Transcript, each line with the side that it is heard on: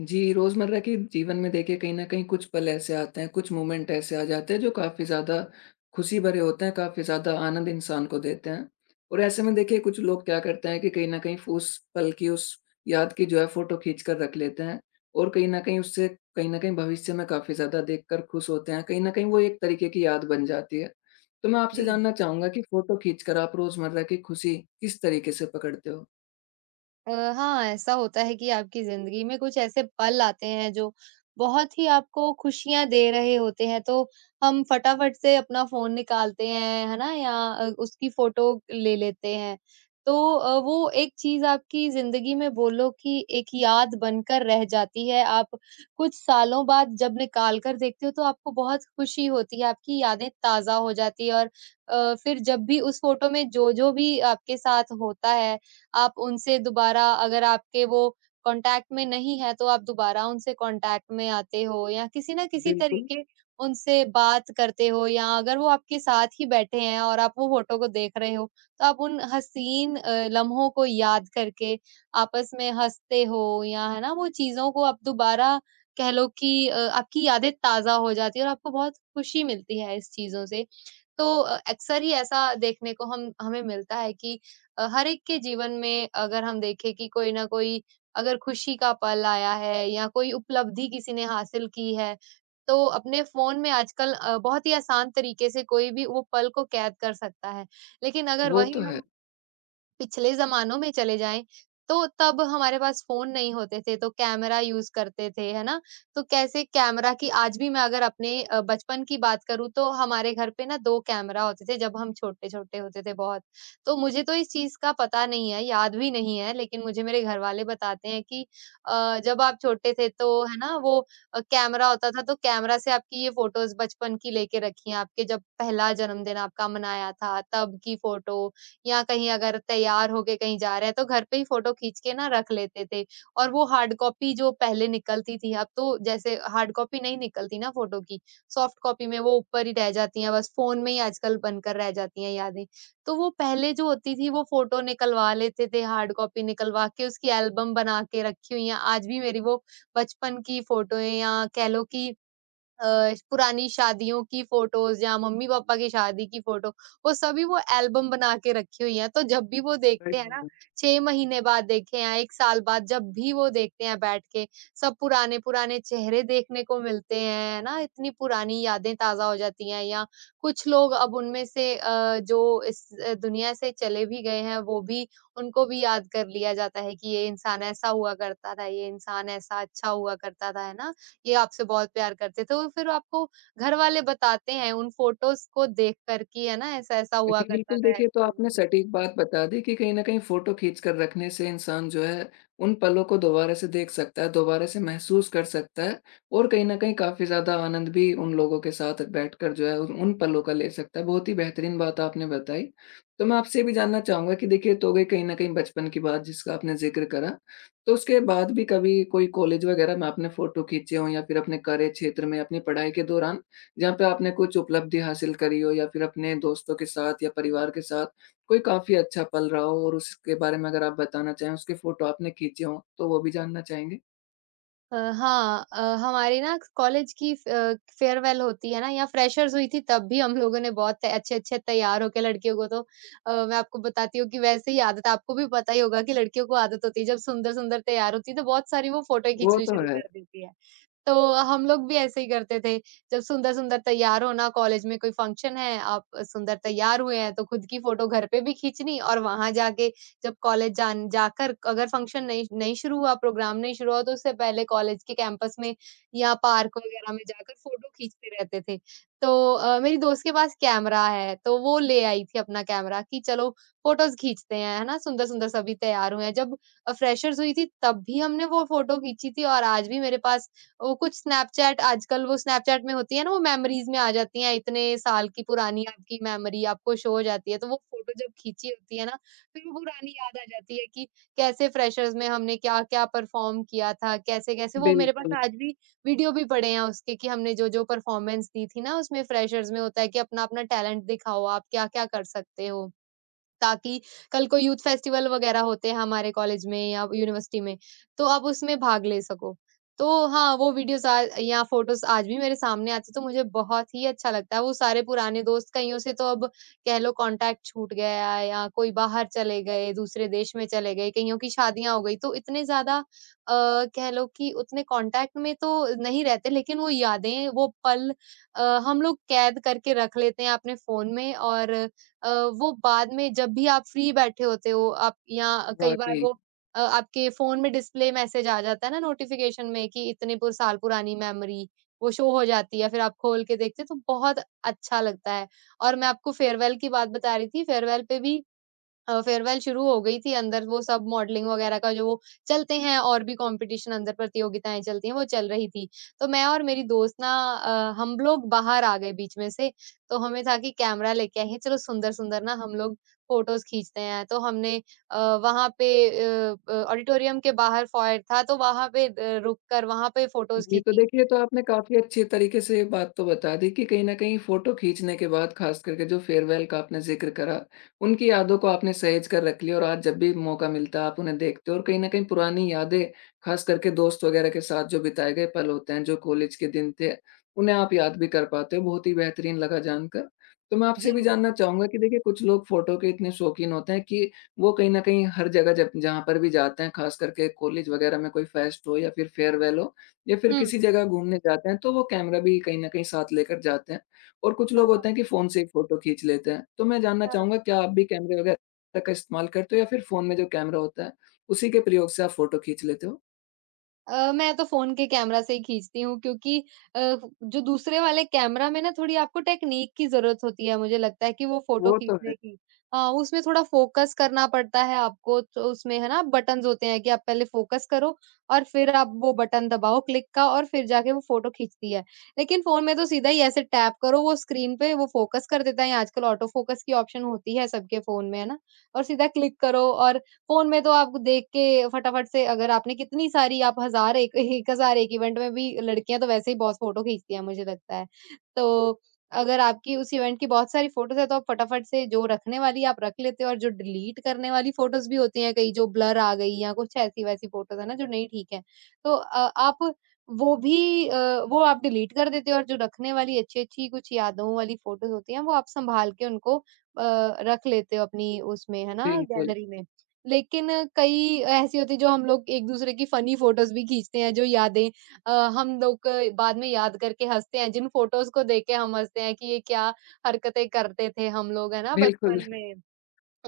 left: जी, रोज़मर्रा के जीवन में देखिए कहीं न कहीं कुछ पल ऐसे आते हैं, कुछ मोमेंट ऐसे आ जाते हैं जो काफ़ी ज़्यादा खुशी भरे होते हैं, काफ़ी ज़्यादा आनंद इंसान को देते हैं। और ऐसे में देखिए कुछ लोग क्या करते हैं कि कहीं न कहीं उस पल की, उस याद की जो है फ़ोटो खींच कर रख लेते हैं और कहीं न कहीं उससे कहीं न कहीं भविष्य में काफ़ी ज़्यादा देखकर खुश होते हैं। कहीं न कहीं वो एक तरीके की याद बन जाती है। तो मैं आपसे
right: जी।
left: जानना चाहूँगा कि फ़ोटो खींचकर आप रोज़मर्रा की खुशी किस तरीके से पकड़ते हो?
right: हाँ, ऐसा होता है कि आपकी ज़िंदगी में कुछ ऐसे पल आते हैं जो बहुत ही आपको खुशियाँ दे रहे होते हैं, तो हम फटाफट से अपना फ़ोन निकालते हैं, है ना? या उसकी फ़ोटो ले लेते हैं। तो वो एक चीज़ आपकी ज़िंदगी में बोलो कि एक याद बनकर रह जाती है। आप कुछ सालों बाद जब निकाल कर देखते हो तो आपको बहुत खुशी होती है, आपकी यादें ताज़ा हो जाती है। और फिर जब भी उस फ़ोटो में जो-जो भी आपके साथ होता है, आप उनसे दोबारा, अगर आपके वो कॉन्टैक्ट में नहीं है, तो आप दोबारा उनसे कॉन्टैक्ट में आते हो या किसी न किसी
left: बिल्कुल।
right: तरीके उनसे बात करते हो, या अगर वो आपके साथ ही बैठे हैं और आप वो फ़ोटो को देख रहे हो, तो आप उन हसीन लम्हों को याद करके आपस में हँसते हो, या है ना, वो चीज़ों को आप दोबारा कह लो कि आपकी यादें ताज़ा हो जाती है और आपको बहुत खुशी मिलती है इस चीज़ों से। तो अक्सर ही ऐसा देखने को हम हमें मिलता है कि हर एक के जीवन में, अगर हम देखें कि कोई ना कोई अगर खुशी का पल आया है या कोई उपलब्धि किसी ने हासिल की है, तो अपने फ़ोन में आजकल बहुत ही आसान तरीके से कोई भी वो पल को कैद कर सकता है। लेकिन अगर
left: वो
right: वही
left: तो है।
right: हम पिछले ज़मानों में चले जाएँ, तो तब हमारे पास फ़ोन नहीं होते थे, तो कैमरा यूज़ करते थे, है ना? तो कैसे कैमरा की आज भी मैं अगर अपने बचपन की बात करूँ, तो हमारे घर पे ना 2 कैमरा होते थे, जब हम छोटे-छोटे होते थे बहुत। तो मुझे तो इस चीज़ का पता नहीं है, याद भी नहीं है, लेकिन मुझे मेरे घरवाले बताते हैं कि जब आप छोटे थे तो है ना, वो कैमरा होता था, तो कैमरा से आपकी ये फ़ोटोज़ बचपन की लेके रखी हैं, आपके जब पहला जन्मदिन आपका मनाया था, तब की फ़ोटो, या कहीं अगर तैयार होके कहीं जा रहे हैं, तो घर पे ही फ़ोटो खींच के ना रख लेते थे। और वो हार्ड कॉपी जो पहले निकलती थी, अब तो जैसे हार्ड कॉपी नहीं निकलती ना फ़ोटो की, सॉफ्ट कॉपी में वो ऊपर ही रह जाती हैं, बस फ़ोन में ही आजकल बनकर रह जाती हैं यादें। तो वो पहले जो होती थी, वो फ़ोटो निकलवा लेते थे, हार्ड कॉपी निकलवा के उसकी एल्बम बना के रखी हुई हैं। आज भी मेरी वो बचपन की फ़ोटोएँ, या कह लो कि अ, पुरानी शादियों की फ़ोटोज़ या मम्मी-पापा की शादी की फ़ोटो, वो सभी वो एल्बम बना के रखी हुई हैं। तो जब भी वो देखते हैं ना,
left: बढ़िया।
right: 6 महीने बाद देखें या 1 साल बाद, जब भी वो देखते हैं बैठ के, सब पुराने-पुराने चेहरे देखने को मिलते हैं, है ना? इतनी पुरानी यादें ताज़ा हो जाती हैं। या कुछ लोग, अब उनमें से जो इस दुनिया से चले भी गए हैं, वो भी, उनको भी याद कर लिया जाता है कि ये इंसान ऐसा हुआ करता था, ये इंसान ऐसा अच्छा हुआ करता था, है ना? ये आपसे बहुत प्यार करते थे। वो फिर आपको घरवाले बताते हैं उन फ़ोटोज़ को देख कर कि है ना ऐसा-ऐसा हुआ
left: जी,
right: करता
left: बिल्कुल
right: था,
left: देखिए,
right: ऐसी
left: तो आपने
right: ज़िंदगी थी।
left: सटीक बात बता दी कि कहीं न कहीं फ़ोटो खींच कर रखने से इंसान जो है, उन पलों को दोबारा से देख सकता है, दोबारा से महसूस कर सकता है और कहीं न कहीं काफ़ी ज़्यादा आनंद भी उन लोगों के साथ बैठकर जो है, उन उन पलों का ले सकता है। बहुत ही बेहतरीन बात आपने बताई। तो मैं आपसे ये भी जानना चाहूँगा कि देखिए, तो गई कहीं न कहीं बचपन की बात जिसका आपने ज़िक्र करा, तो उसके बाद भी कभी कोई कॉलेज वगैरह में आपने फ़ोटो खींचे हों या फिर अपने कार्य क्षेत्र में अपनी पढ़ाई के दौरान जहाँ पे आपने कुछ उपलब्धि हासिल करी हो या फिर अपने दोस्तों के साथ या परिवार के साथ कोई काफ़ी अच्छा पल रहा हो और उसके बारे में अगर आप बताना चाहें, उसके फ़ोटो आपने खींचे हों, तो वो भी जानना चाहेंगे?
right: हाँ, हमारी ना कॉलेज की फेयरवेल होती है ना, या फ्रेशर्स हुई थी, तब भी हम लोगों ने बहुत अच्छे-अच्छे तैयार होके लड़कियों को तो मैं आपको बताती हूँ कि वैसे ही आदत, आपको भी पता ही होगा कि लड़कियों को आदत होती है, जब सुंदर-सुंदर तैयार होती है तो बहुत सारी वो फ़ोटो
left: वो
right: खींचनी
left: तो
right: शुरू
left: है।
right: कर देती है। तो हम लोग भी ऐसे ही करते थे। जब सुंदर-सुंदर तैयार होना, कॉलेज में कोई फंक्शन है, आप सुंदर तैयार हुए हैं, तो खुद की फ़ोटो घर पे भी खींचनी, और वहाँ जाके, जब कॉलेज जान जाकर अगर फंक्शन नहीं नहीं शुरू हुआ, प्रोग्राम नहीं शुरू हुआ, तो उससे पहले कॉलेज के कैंपस में या पार्क वगैरह में जाकर फ़ोटो खींचते रहते थे। तो मेरी दोस्त के पास कैमरा है, तो वो ले आई थी अपना कैमरा कि चलो फ़ोटोज़ खींचते हैं, है ना? सुंदर-सुंदर सभी तैयार हुए हैं। जब फ्रेशर्स हुई थी, तब भी हमने वो फ़ोटो खींची थी, और आज भी मेरे पास वो कुछ स्नैपचैट, आजकल वो स्नैपचैट में होती है ना, वो मेमोरीज़ में आ जाती हैं, इतने साल की पुरानी आपकी मेमोरी आपको शो हो जाती है, तो वो फ़ोटो जब खींची होती है ना, फिर वो पुरानी याद आ जाती है कि कैसे फ्रेशर्स में हमने क्या-क्या परफ़ॉर्म किया था, कैसे-कैसे वो मेरे पास
left: बिल्कुल,
right: आज भी वीडियो भी पड़े हैं उसके कि हमने जो-जो परफ़ॉर्मेंस दी थी ना, उसमें फ्रेशर्स में होता है कि अपना-अपना टैलेंट दिखाओ, आप क्या-क्या कर सकते हो। ताकि कल को यूथ फेस्टिवल वगैरह होते हैं हमारे कॉलेज में या यूनिवर्सिटी में, तो आप उसमें भाग ले सको। तो हाँ, वो वीडियोज़ आ या फ़ोटोज़ आज भी मेरे सामने आती है, तो मुझे बहुत ही अच्छा लगता है। वो सारे पुराने दोस्त, कईयों से तो अब कह लो कॉन्टैक्ट छूट गया है, या कोई बाहर चले गए, दूसरे देश में चले गए, कईयों की शादियाँ हो गई। तो इतने ज़्यादा अ, कह लो कि उतने कॉन्टैक्ट में तो नहीं रहते, लेकिन वो यादें, वो पल, अ, हम लोग कैद करके रख लेते हैं अपने फ़ोन में, और अ, वो बाद में, जब भी आप फ्री बैठे होते हो आप, या कई बार
left: वाक़ई।
right: वो आपके फ़ोन में डिस्प्ले मैसेज आ जाता है ना नोटिफ़िकेशन में कि इतने पुर साल पुरानी मेमोरी, वो शो हो जाती है, फिर आप खोल के देखते हो तो बहुत अच्छा लगता है। और मैं आपको फेयरवेल की बात बता रही थी, फेयरवेल पे भी फेयरवेल शुरू हो गई थी, अंदर वो सब मॉडलिंग वगैरह का जो चलते हैं, और भी कंपटीशन अंदर प्रतियोगिताएं चलती हैं, वो चल रही थी। तो मैं और मेरी दोस्त ना, हम लोग बाहर आ गए बीच में से। तो हमें था कि कैमरा लेके आए हैं, चलो सुंदर सुंदर ना हम लोग फोटोज खींचते हैं, तो हमने वहां पे ऑडिटोरियम के बाहर फॉयर था, तो वहां पे रुक कर वहां पे फोटोज
left: जी, तो
right: खींची।
left: देखिए, ये तो आपने काफ़ी अच्छे तरीके से ये बात तो बता दी कि कहीं न कहीं फ़ोटो खींचने के बाद ख़ास करके जो फेयरवेल का आपने ज़िक्र करा, उनकी यादों को आपने सहेज कर रख लिया और आज जब भी मौका मिलता है आप उन्हें देखते हो और कहीं न कहीं पुरानी यादें ख़ास करके दोस्त वग़ैरह के साथ जो बिताए गए पल होते हैं, जो कॉलेज के दिन थे, उन्हें आप याद भी कर पाते हो। बहुत ही बेहतरीन लगा जानकर। तो मैं
right: जी।
left: आपसे भी जानना चाहूँगा कि देखिए कुछ लोग फ़ोटो के इतने शौकीन होते हैं कि वो कहीं न कहीं हर जगह जब जहाँ पर भी जाते हैं, ख़ास करके कॉलेज वग़ैरह में कोई फ़ेस्ट हो या फिर फेयरवेल हो, या फिर किसी
right: हम्म।
left: जगह घूमने जाते हैं, तो वो कैमरा भी कहीं न कहीं साथ लेकर जाते हैं और कुछ लोग
right: हाँ,
left: होते हैं कि फ़ोन से ही फ़ोटो खींच लेते हैं। तो मैं जानना
right: हाँ,
left: चाहूँगा क्या आप भी कैमरे वगैरह का इस्तेमाल करते हो या फिर फ़ोन में जो कैमरा होता है, उसी के प्रयोग से आप फ़ोटो खींच लेते हो?
right: मैं तो फ़ोन के कैमरा से ही खींचती हूँ, क्योंकि अ, जो दूसरे वाले कैमरा में ना थोड़ी आपको टेक्नीक की ज़रूरत होती है, मुझे लगता है कि वो फ़ोटो
left: वो तो है।
right: खींचने की। हाँ, उसमें थोड़ा फ़ोकस करना पड़ता है आपको, तो उसमें है ना बटन्स होते हैं कि आप पहले फ़ोकस करो, और फिर आप वो बटन दबाओ क्लिक का, और फिर जाके वो फ़ोटो खींचती है। लेकिन फ़ोन में तो सीधा ही ऐसे टैप करो, वो स्क्रीन पे वो फ़ोकस कर देता है, आजकल ऑटो फ़ोकस की ऑप्शन होती है सबके फ़ोन में, है ना? और सीधा क्लिक करो, और फ़ोन में तो आप देख के फटाफट से, अगर आपने कितनी सारी आप हज़ार एक 1000 एक इवेंट में भी लड़कियाँ तो वैसे ही बहुत फ़ोटो खींचती हैं मुझे लगता है। तो अगर आपकी उस इवेंट की बहुत सारी फ़ोटोज़ हैं, तो आप फटाफट से जो रखने वाली आप रख लेते हो, और जो डिलीट करने वाली फ़ोटोज़ भी होती हैं कई, जो ब्लर आ गई या कुछ ऐसी-वैसी फ़ोटोज़ है ना जो नहीं ठीक है। तो आप वो भी वो आप डिलीट कर देते हो, और जो रखने वाली अच्छी-अच्छी कुछ यादों वाली फ़ोटोज़ होती हैं, वो आप सँभाल के उनको रख लेते हो अपनी उसमें है ना
left: बिल्कुल,
right: गैलरी में। लेकिन कई ऐसी होती है जो हम लोग एक-दूसरे की फ़नी फ़ोटोज़ भी खींचते हैं, जो यादें अ, हम लोग बाद में याद करके हँसते हैं, जिन फ़ोटोज़ को देख के हम हँसते हैं कि ये क्या हरकतें करते थे हम लोग, है ना,
left: बिल्कुल।
right: बचपन में।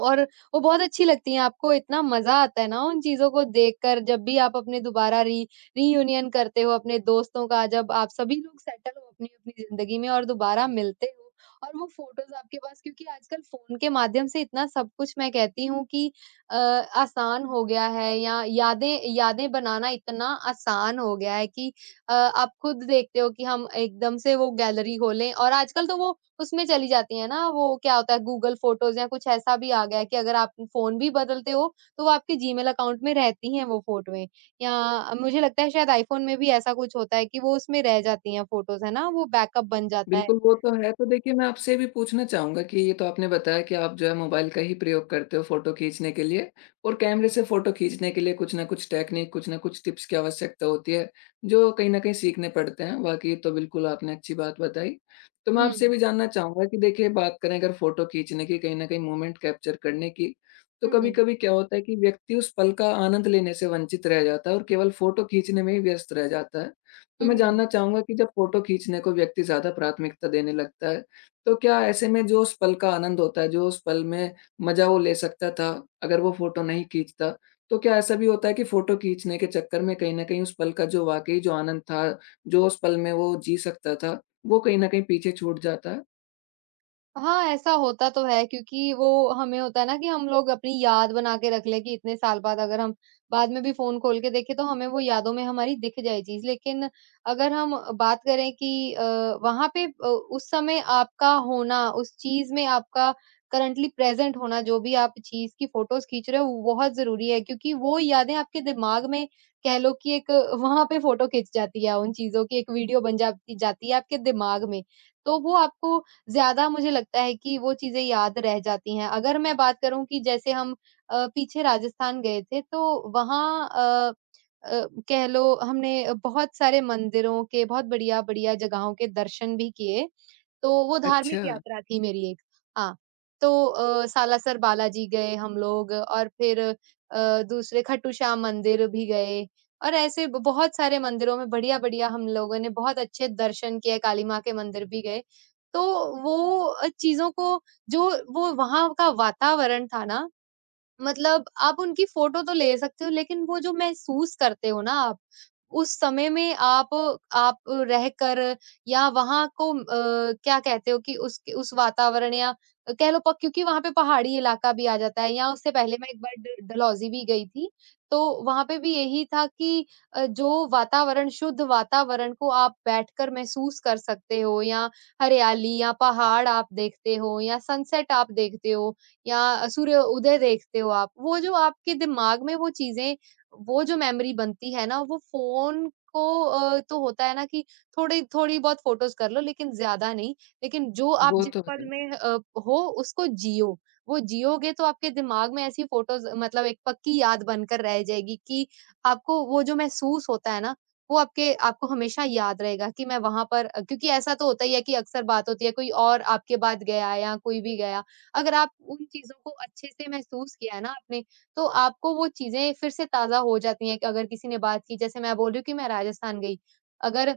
right: और वो बहुत अच्छी लगती हैं, आपको इतना मज़ा आता है ना उन चीज़ों को देखकर, जब भी आप अपने दोबारा री रियूनियन करते हो अपने दोस्तों का, जब आप सभी लोग सेटल हो अपनी-अपनी ज़िंदगी में और दोबारा मिलते हो, और वो फ़ोटोज़ आपके पास, क्योंकि आजकल फ़ोन के माध्यम से इतना सब कुछ मैं कहती हूँ कि आसान हो गया है, या यादें यादें बनाना इतना आसान हो गया है कि आप खुद देखते हो कि हम एकदम से वो गैलरी खोलें, और आजकल तो वो उसमें चली जाती है ना, वो क्या होता है गूगल फ़ोटोज़ या कुछ ऐसा भी आ गया है कि अगर आप फ़ोन भी बदलते हो, तो वो आपके जीमेल अकाउंट में रहती हैं वो फ़ोटोएँ, या मुझे लगता है शायद आईफ़ोन में भी ऐसा कुछ होता है कि वो उसमें रह जाती हैं फ़ोटोज़, है ना? वो बैकअप बन जाता है।
left: बिल्कुल, वो तो है। तो देखिए, मैं आपसे ये भी पूछना चाहूँगा कि ये तो आपने बताया कि आप जो है मोबाइल का ही प्रयोग करते हो फ़ोटो खींचने के लिए और कैमरे से फ़ोटो खींचने के लिए कुछ न कुछ टेक्नीक, कुछ न कुछ टिप्स की आवश्यकता होती है, जो कहीं न कहीं सीखने पड़ते हैं। वाक़ई, ये तो बिल्कुल आपने अच्छी बात बताई। तो मैं
right: हुँ,
left: आपसे ये भी जानना चाहूँगा कि देखिए, बात करें अगर फ़ोटो खींचने की, कहीं न कहीं मूवमेंट कैप्चर करने की, तो
right: हुँ,
left: कभी-कभी क्या होता है कि व्यक्ति उस पल का आनंद लेने से वंचित रह जाता है और केवल फ़ोटो खींचने में ही व्यस्त रह जाता है। तो मैं
right: हुँ।
left: जानना चाहूँगा कि जब फ़ोटो खींचने को व्यक्ति ज़्यादा प्राथमिकता देने लगता है, तो क्या ऐसे में जो उस पल का आनंद होता है, जो उस पल में मज़ा वो ले सकता था, अगर वो फ़ोटो नहीं खींचता, तो क्या ऐसा भी होता है कि फ़ोटो खींचने के चक्कर में कहीं न कहीं उस पल का जो वाक़ई जो आनंद था, जो उस पल में वो जी सकता था, वो कहीं न कहीं पीछे छूट जाता है?
right: हाँ, ऐसा होता तो है क्योंकि वो हमें होता है ना कि हम लोग अपनी याद बना के रख लें कि इतने साल बाद अगर हम बाद में भी फ़ोन खोल के देखें तो हमें वो यादों में हमारी दिख जाए चीज़। लेकिन अगर हम बात करें कि वहाँ पे उस समय आपका होना, उस चीज़ में आपका करंटली प्रेज़ेंट होना, जो भी आप चीज़ की फ़ोटोज़ खींच रहे हो, वो बहुत ज़रूरी है क्योंकि वो यादें आपके दिमाग में कह लो कि एक वहाँ पे फ़ोटो खिंच जाती है, उन चीज़ों की एक वीडियो बन जाती जाती है आपके दिमाग में। तो वो आपको ज़्यादा मुझे लगता है कि वो चीज़ें याद रह जाती हैं। अगर मैं बात करूँ कि जैसे हम पीछे राजस्थान गए थे, तो वहाँ कह लो हमने बहुत सारे मंदिरों के, बहुत बढ़िया-बढ़िया जगहों के दर्शन भी किए, तो वो धार्मिक
left: अच्छा,
right: यात्रा थी मेरी एक। हाँ, तो सालासर बालाजी गए हम लोग और फिर दूसरे खाटू श्याम मंदिर भी गए, और ऐसे ब बहुत सारे मंदिरों में बढ़िया-बढ़िया हम लोगों ने बहुत अच्छे दर्शन किए, काली माँ के मंदिर भी गए। तो वो चीज़ों को, जो वो वहाँ का वातावरण था ना, मतलब आप उनकी फ़ोटो तो ले सकते हो, लेकिन वो जो महसूस करते हो ना आप, उस समय में आप रहकर या वहाँ को क्या कहते हो कि उस वातावरण, या कह लो प क्योंकि वहाँ पे पहाड़ी इलाका भी आ जाता है, या उससे पहले मैं एक बार ड डलहौज़ी भी गई थी, तो वहाँ पे भी यही था कि जो वातावरण, शुद्ध वातावरण को आप बैठकर महसूस कर सकते हो, या हरियाली या पहाड़ आप देखते हो, या सनसेट आप देखते हो। या सूर्य उदय देखते हो आप, वो जो आपके दिमाग में वो चीज़ें, वो जो मेमोरी बनती है ना, वो फ़ोन को तो होता है ना कि थोड़ी थोड़ी बहुत फ़ोटोज़ कर लो, लेकिन ज़्यादा नहीं। लेकिन जो आप
left: वो
right: जिस
left: तो
right: पल
left: है।
right: में हो, उसको जियो। वो जियोगे तो आपके दिमाग में ऐसी फ़ोटोज़, मतलब एक पक्की याद बनकर रह जाएगी कि आपको वो जो महसूस होता है ना, वो आपके आपको हमेशा याद रहेगा कि मैं वहाँ पर, क्योंकि ऐसा तो होता ही है कि अक्सर बात होती है कोई और आपके बाद गया या कोई भी गया। अगर आप उन चीज़ों को अच्छे से महसूस किया है ना आपने, तो आपको वो चीज़ें फिर से ताज़ा हो जाती हैं कि अगर किसी ने बात की, जैसे मैं बोल रही हूँ कि मैं राजस्थान गई। अगर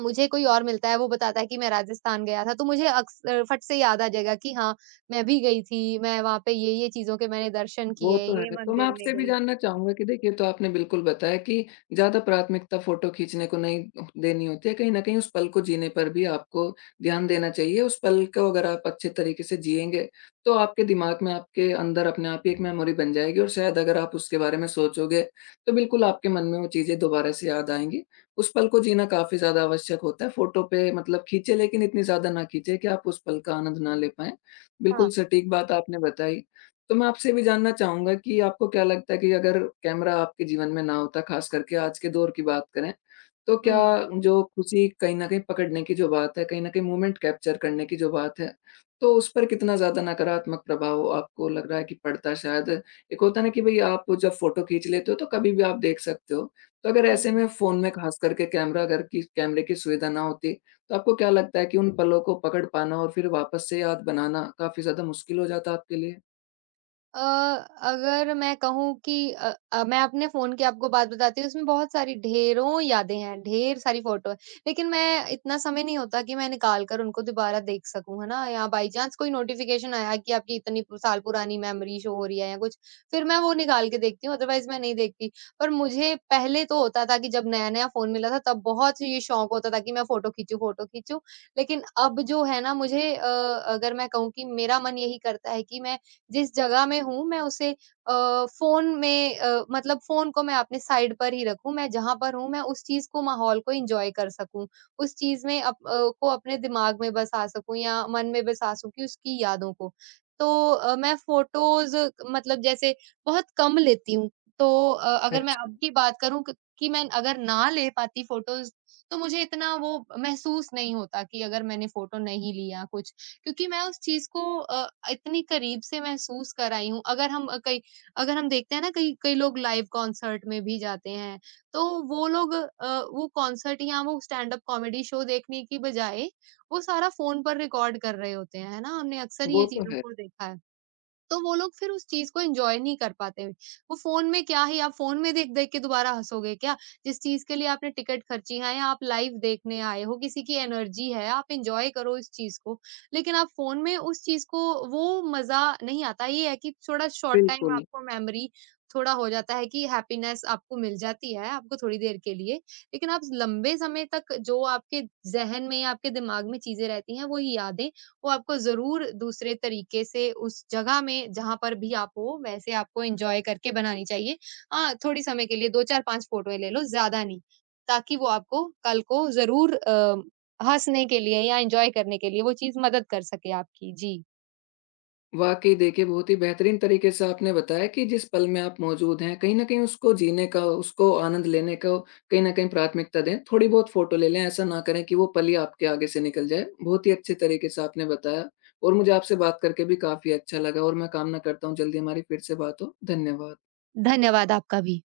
right: मुझे कोई और मिलता है, वो बताता है कि मैं राजस्थान गया था, तो मुझे फट से याद आ जाएगा कि हाँ, मैं भी गई थी, मैं वहाँ पे ये-ये चीज़ों के मैंने दर्शन
left: वो
right: किए,
left: तो
right: ये
left: है। तो मैं
right: मंदिर में
left: आपसे भी
right: गई।
left: जानना चाहूँगा कि देखिए, तो आपने बिल्कुल बताया कि ज़्यादा प्राथमिकता फ़ोटो खींचने को नहीं देनी होती है। कहीं न कहीं उस पल को जीने पर भी आपको ध्यान देना चाहिए। उस पल को अगर आप अच्छे तरीके से जिएँगे, तो आपके दिमाग में, आपके अंदर अपने आप ही एक मेमोरी बन जाएगी और शायद अगर आप उसके बारे में सोचोगे, तो बिल्कुल आपके मन में वो चीज़ें दोबारा से याद आएँगी। उस पल को जीना काफ़ी ज़्यादा आवश्यक होता है। फ़ोटो पे मतलब खींचे, लेकिन इतनी ज़्यादा ना खींचे कि आप उस पल का आनंद ना ले पाएँ।
right: हाँ।
left: बिल्कुल सटीक बात आपने बताई। तो मैं आपसे भी जानना चाहूँगा कि आपको क्या लगता है कि अगर कैमरा आपके जीवन में ना होता, ख़ास करके आज के दौर की बात करें, तो क्या
right: हुँ,
left: जो खुशी कहीं न कहीं पकड़ने की जो बात है, कहीं न कहीं मूवमेंट कैप्चर करने की जो बात है, तो उस पर कितना ज़्यादा नकारात्मक प्रभाव आपको लग रहा है कि पड़ता है शायद? एक होता है ना कि भई आप जब फ़ोटो खींच लेते हो तो कभी भी आप देख सकते हो। तो अगर ऐसे
right: हुँ।
left: में फ़ोन में ख़ास करके कैमरा अगर कि कैमरे की सुविधा ना होती, तो आपको क्या लगता है कि उन पलों को पकड़ पाना और फिर वापस से याद बनाना काफ़ी ज़्यादा मुश्किल हो जाता आपके लिए?
right: अगर मैं कहूँ कि मैं अपने फ़ोन की आपको बात बताती हूँ, उसमें बहुत सारी ढेरों यादें हैं, ढेर सारी फ़ोटो है। लेकिन मैं, इतना समय नहीं होता कि मैं निकाल कर उनको दोबारा देख सकूँ, है ना? या बाई चांस कोई नोटिफ़िकेशन आया कि आपकी इतनी पु साल पुरानी मेमोरी शो हो रही है या कुछ, फिर मैं वो निकाल के देखती हूँ, अदरवाइज़ मैं नहीं देखती। पर मुझे पहले तो होता था कि जब नया-नया फ़ोन मिला था, तब बहुत ये शौक होता था कि मैं फ़ोटो खींचूँ, फ़ोटो खींचूँ। लेकिन अब जो है ना, मुझे अगर मैं कहूँ कि मेरा मन यही करता है कि मैं, जिस जगह मैं हूँ, मैं उसे फ़ोन में मतलब फ़ोन को मैं अपने साइड पर ही रखूँ, मैं जहाँ पर हूँ, मैं उस चीज़ को, माहौल को एन्जॉय कर सकूँ। उस चीज़ में को अपने दिमाग में बसा सकूँ या मन में बसा सकूँ, उसकी यादों को। तो मैं फ़ोटोज़, मतलब जैसे, बहुत कम लेती हूँ। तो अगर मैं
left: अच्छा,
right: अब की बात करूँ क कि मैं अगर ना ले पाती फ़ोटोज़, तो मुझे इतना वो महसूस नहीं होता कि अगर मैंने फ़ोटो नहीं लिया कुछ। क्योंकि मैं उस चीज़ को इतनी करीब से महसूस कर आई हूँ। अगर हम देखते हैं ना, कई कई लोग लाइव कॉन्सर्ट में भी जाते हैं, तो वो लोग वो कॉन्सर्ट या वो स्टैंड-अप कॉमेडी शो देखने की बजाय, वो सारा फ़ोन पर रिकॉर्ड कर रहे होते हैं, है ना? हमने अक्सर
left: वो
right: ये
left: तो
right: चीज़ों
left: है।
right: को देखा है। तो वो लोग फिर उस चीज़ को एन्जॉय नहीं कर पाते। वो फ़ोन में क्या, ही आप फ़ोन में देख-देख के दोबारा हँसोगे क्या? जिस चीज़ के लिए आपने टिकट खर्ची है या आप लाइव देखने आए हो, किसी की एनर्जी है, आप एन्जॉय करो इस चीज़ को। लेकिन आप फ़ोन में उस चीज़ को, वो मज़ा नहीं आता। ये है कि थोड़ा शॉर्ट टाइम
left: बिल्कुल,
right: आपको मेमोरी, थोड़ा हो जाता है कि हैप्पीनेस आपको मिल जाती है, आपको थोड़ी देर के लिए। लेकिन आप लंबे समय तक, जो आपके ज़हन में या आपके दिमाग में चीज़ें रहती हैं, वही यादें, वो आपको ज़रूर दूसरे तरीके से, उस जगह में जहाँ पर भी आप हो, वैसे आपको एन्जॉय करके बनानी चाहिए। हाँ, थोड़ी समय के लिए 2-4-5 फ़ोटोएँ ले लो, ज़्यादा नहीं, ताकि वो आपको कल को ज़रूर हँसने के लिए या एन्जॉय करने के लिए, वो चीज़ मदद कर सके आपकी। जी।
left: वाक़ई देखिए बहुत ही बेहतरीन तरीके से आपने बताया कि जिस पल में आप मौजूद हैं, कहीं न कहीं उसको जीने का, उसको आनंद लेने को कहीं न कहीं प्राथमिकता दें। थोड़ी बहुत फ़ोटो ले लें, ऐसा ना करें कि वो पल ही आपके आगे से निकल जाए। बहुत ही अच्छे तरीके से आपने बताया और मुझे आपसे बात करके भी काफ़ी अच्छा लगा और मैं कामना करता हूँ जल्दी हमारी फिर से बात हो। धन्यवाद।
right: धन्यवाद आपका भी।